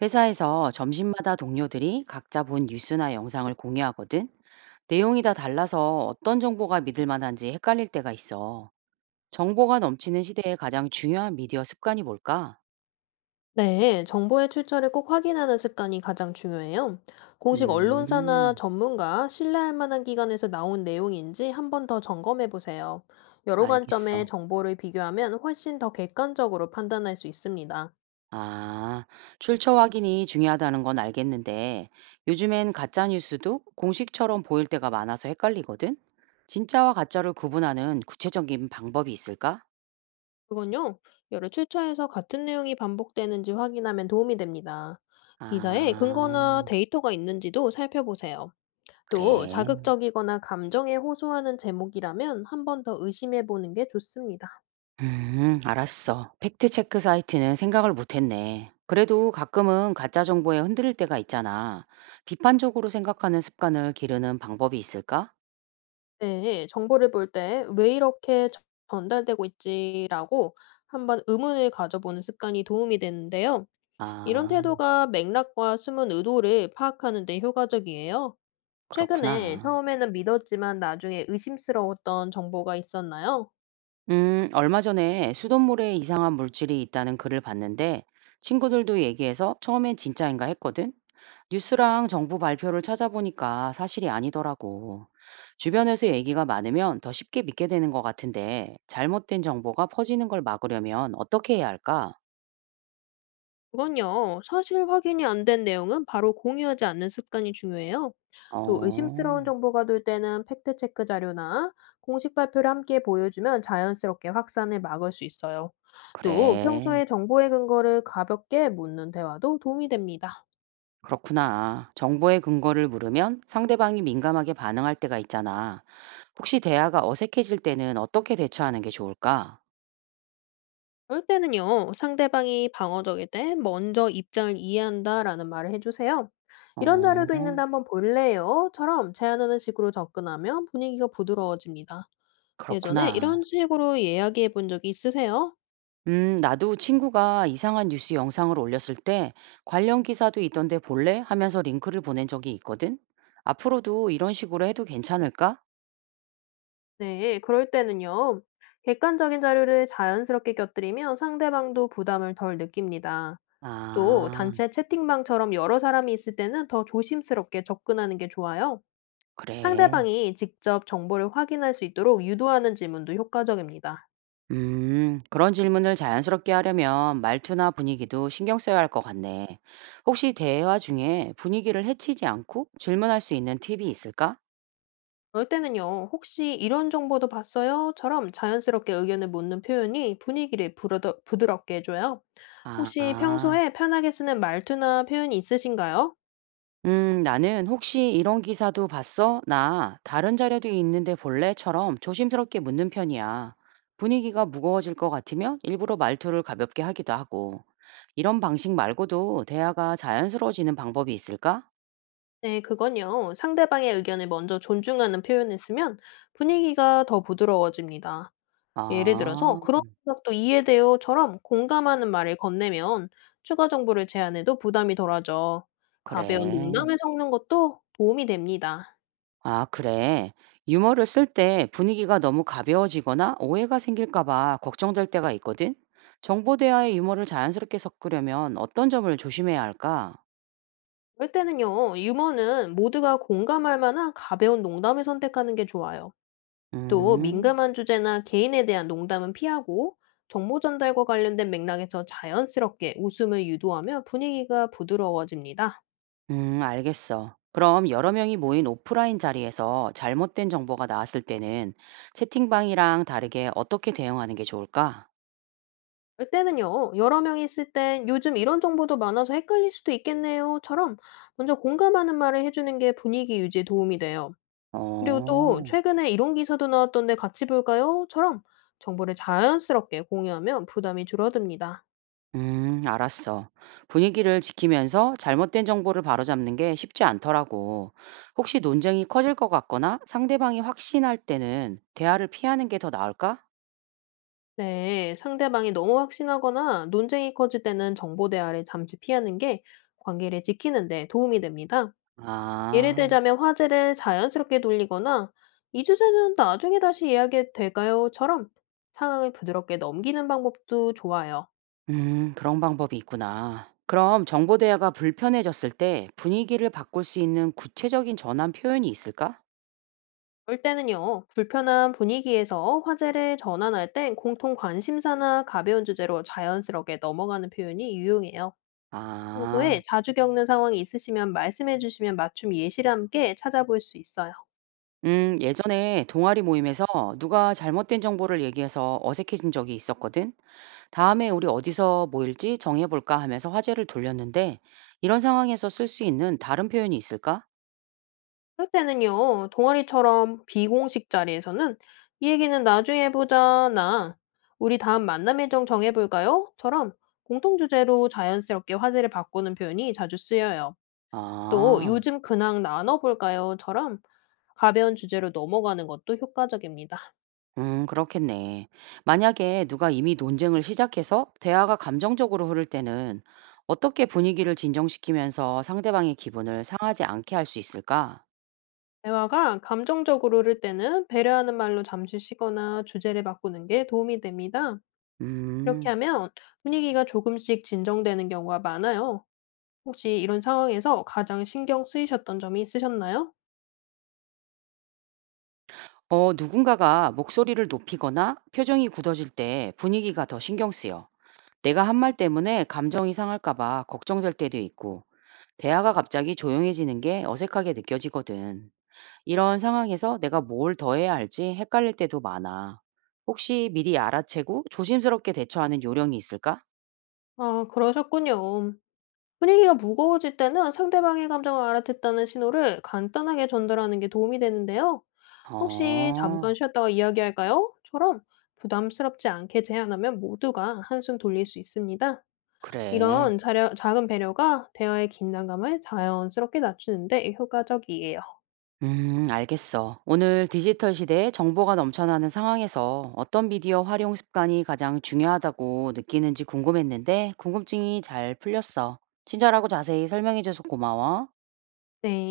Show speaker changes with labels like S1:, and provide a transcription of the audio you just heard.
S1: 회사에서 점심마다 동료들이 각자 본 뉴스나 영상을 공유하거든. 내용이 다 달라서 어떤 정보가 믿을 만한지 헷갈릴 때가 있어. 정보가 넘치는 시대에 가장 중요한 미디어 습관이 뭘까?
S2: 네, 정보의 출처를 꼭 확인하는 습관이 가장 중요해요. 공식 언론사나
S1: 음,
S2: 전문가, 신뢰할 만한 기관에서 나온 내용인지 한 번 더 점검해 보세요. 여러
S1: 알겠어.
S2: 관점의 정보를 비교하면 훨씬 더 객관적으로 판단할 수 있습니다.
S1: 아, 출처 확인이 중요하다는 건 알겠는데, 요즘엔 가짜 뉴스도 공식처럼 보일 때가 많아서 헷갈리거든? 진짜와 가짜를 구분하는 구체적인 방법이 있을까?
S2: 그건요, 여러 출처에서 같은 내용이 반복되는지 확인하면 도움이 됩니다. 기사에
S1: 아,
S2: 근거나 데이터가 있는지도 살펴보세요. 또
S1: 그래.
S2: 자극적이거나 감정에 호소하는 제목이라면 한 번 더 의심해 보는 게 좋습니다.
S1: 알았어. 팩트체크 사이트는 생각을 못했네. 그래도 가끔은 가짜 정보에 흔들릴 때가 있잖아. 비판적으로 생각하는 습관을 기르는 방법이 있을까?
S2: 네. 정보를 볼 때 '왜 이렇게 전달되고 있지?'라고 한번 의문을 가져보는 습관이 도움이 되는데요. 이런
S1: 아,
S2: 태도가 맥락과 숨은 의도를 파악하는 데 효과적이에요. 최근에
S1: 그렇구나.
S2: 처음에는 믿었지만 나중에 의심스러웠던 정보가 있었나요?
S1: 얼마 전에 수돗물에 이상한 물질이 있다는 글을 봤는데 친구들도 얘기해서 처음엔 진짜인가 했거든. 뉴스랑 정부 발표를 찾아보니까 사실이 아니더라고. 주변에서 얘기가 많으면 더 쉽게 믿게 되는 것 같은데, 잘못된 정보가 퍼지는 걸 막으려면 어떻게 해야 할까?
S2: 그건요, 사실 확인이 안 된 내용은 바로 공유하지 않는 습관이 중요해요. 또
S1: 어,
S2: 의심스러운 정보가 돌 때는 팩트체크 자료나 공식 발표를 함께 보여주면 자연스럽게 확산을 막을 수 있어요. 또
S1: 그래.
S2: 평소에 정보의 근거를 가볍게 묻는 대화도 도움이 됩니다.
S1: 그렇구나. 정보의 근거를 물으면 상대방이 민감하게 반응할 때가 있잖아. 혹시 대화가 어색해질 때는 어떻게 대처하는 게 좋을까?
S2: 그럴 때는요, 상대방이 방어적일 때 먼저 입장을 이해한다라는 말을 해주세요. 이런 자료도 있는데
S1: 어,
S2: 한번 볼래요?처럼 제안하는 식으로 접근하면 분위기가 부드러워집니다. 예전에 이런
S1: 그렇구나.
S2: 식으로 이야기해 본 적이 있으세요?
S1: 나도 친구가 이상한 뉴스 영상을 올렸을 때 관련 기사도 있던데 볼래? 하면서 링크를 보낸 적이 있거든. 앞으로도 이런 식으로 해도 괜찮을까?
S2: 네, 그럴 때는요. 객관적인 자료를 자연스럽게 곁들이면 상대방도 부담을 덜 느낍니다. 또
S1: 아,
S2: 단체 채팅방처럼 여러 사람이 있을 때는 더 조심스럽게 접근하는 게 좋아요.
S1: 그래.
S2: 상대방이 직접 정보를 확인할 수 있도록 유도하는 질문도 효과적입니다.
S1: 그런 질문을 자연스럽게 하려면 말투나 분위기도 신경 써야 할 것 같네. 혹시 대화 중에 분위기를 해치지 않고 질문할 수 있는 팁이 있을까?
S2: 그럴 때는요, 혹시 이런 정보도 봤어요?처럼 자연스럽게 의견을 묻는 표현이 분위기를 부러 부드럽게 해줘요. 혹시
S1: 아,
S2: 평소에 편하게 쓰는 말투나 표현이 있으신가요?
S1: 나는 혹시 이런 기사도 봤어? 나 다른 자료도 있는데 볼래?처럼 조심스럽게 묻는 편이야. 분위기가 무거워질 것 같으면 일부러 말투를 가볍게 하기도 하고. 이런 방식 말고도 대화가 자연스러워지는 방법이 있을까?
S2: 네, 그건요. 상대방의 의견을 먼저 존중하는 표현을 쓰면 분위기가 더 부드러워집니다. 예를 들어서,
S1: 아,
S2: 그런 생각도 이해돼요처럼 공감하는 말을 건네면 추가 정보를 제안해도 부담이 덜하죠. 가벼운
S1: 그래.
S2: 농담을 섞는 것도 도움이 됩니다.
S1: 아, 그래. 유머를 쓸 때 분위기가 너무 가벼워지거나 오해가 생길까 봐 걱정될 때가 있거든. 정보 대화에 유머를 자연스럽게 섞으려면 어떤 점을 조심해야 할까?
S2: 그럴 때는요, 유머는 모두가 공감할 만한 가벼운 농담을 선택하는 게 좋아요. 또
S1: 음.
S2: 민감한 주제나 개인에 대한 농담은 피하고 정보 전달과 관련된 맥락에서 자연스럽게 웃음을 유도하며 분위기가 부드러워집니다.
S1: 알겠어. 그럼 여러 명이 모인 오프라인 자리에서 잘못된 정보가 나왔을 때는 채팅방이랑 다르게 어떻게 대응하는 게 좋을까?
S2: 이때는요, 여러 명이 있을 땐 요즘 이런 정보도 많아서 헷갈릴 수도 있겠네요처럼 먼저 공감하는 말을 해주는 게 분위기 유지에 도움이 돼요. 그리고 또
S1: 어,
S2: 최근에 이런 기사도 나왔던데 같이 볼까요?처럼 정보를 자연스럽게 공유하면 부담이 줄어듭니다.
S1: 알았어. 분위기를 지키면서 잘못된 정보를 바로잡는 게 쉽지 않더라고. 혹시 논쟁이 커질 것 같거나 상대방이 확신할 때는 대화를 피하는 게 더 나을까?
S2: 네, 상대방이 너무 확신하거나 논쟁이 커질 때는 정보 대화를 잠시 피하는 게 관계를 지키는 데 도움이 됩니다. 예를
S1: 아.
S2: 들자면 화제를 자연스럽게 돌리거나 이 주제는 나중에 다시 이야기해도 될까요?처럼 상황을 부드럽게 넘기는 방법도 좋아요.
S1: 그런 방법이 있구나. 그럼 정보 대화가 불편해졌을 때 분위기를 바꿀 수 있는 구체적인 전환 표현이 있을까?
S2: 그럴 때는요, 불편한 분위기에서 화제를 전환할 땐 공통 관심사나 가벼운 주제로 자연스럽게 넘어가는 표현이 유용해요.
S1: 아,
S2: 평소에 자주 겪는 상황이 있으시면 말씀해 주시면 맞춤 예시를 함께 찾아볼 수 있어요.
S1: 예전에 동아리 모임에서 누가 잘못된 정보를 얘기해서 어색해진 적이 있었거든. 다음에 우리 어디서 모일지 정해볼까 하면서 화제를 돌렸는데 이런 상황에서 쓸 수 있는 다른 표현이 있을까?
S2: 그럴 때는요, 동아리처럼 비공식 자리에서는 이 얘기는 나중에 해보자나 우리 다음 만남 일정 정해볼까요? 처럼 공통 주제로 자연스럽게 화제를 바꾸는 표현이 자주 쓰여요. 또
S1: 아.
S2: 요즘 근황 나눠볼까요? 처럼 가벼운 주제로 넘어가는 것도 효과적입니다.
S1: 그렇겠네. 만약에 누가 이미 논쟁을 시작해서 대화가 감정적으로 흐를 때는 어떻게 분위기를 진정시키면서 상대방의 기분을 상하지 않게 할 수 있을까?
S2: 대화가 감정적으로 흐를 때는 배려하는 말로 잠시 쉬거나 주제를 바꾸는 게 도움이 됩니다. 이렇게
S1: 음,
S2: 하면 분위기가 조금씩 진정되는 경우가 많아요. 혹시 이런 상황에서 가장 신경 쓰이셨던 점이 있으셨나요?
S1: 어, 누군가가 목소리를 높이거나 표정이 굳어질 때 분위기가 더 신경 쓰여. 내가 한 말 때문에 감정이 상할까 봐 걱정될 때도 있고, 대화가 갑자기 조용해지는 게 어색하게 느껴지거든. 이런 상황에서 내가 뭘 더 해야 할지 헷갈릴 때도 많아. 혹시 미리 알아채고 조심스럽게 대처하는 요령이 있을까?
S2: 아, 그러셨군요. 분위기가 무거워질 때는 상대방의 감정을 알아듣다는 신호를 간단하게 전달하는 게 도움이 되는데요. 혹시
S1: 어,
S2: 잠깐 쉬었다가 이야기할까요? 처럼 부담스럽지 않게 제안하면 모두가 한숨 돌릴 수 있습니다.
S1: 그래.
S2: 작은 배려가 대화의 긴장감을 자연스럽게 낮추는데 효과적이에요.
S1: 알겠어. 오늘 디지털 시대에 정보가 넘쳐나는 상황에서 어떤 미디어 활용 습관이 가장 중요하다고 느끼는지 궁금했는데 궁금증이 잘 풀렸어. 친절하고 자세히 설명해줘서 고마워.
S2: 네.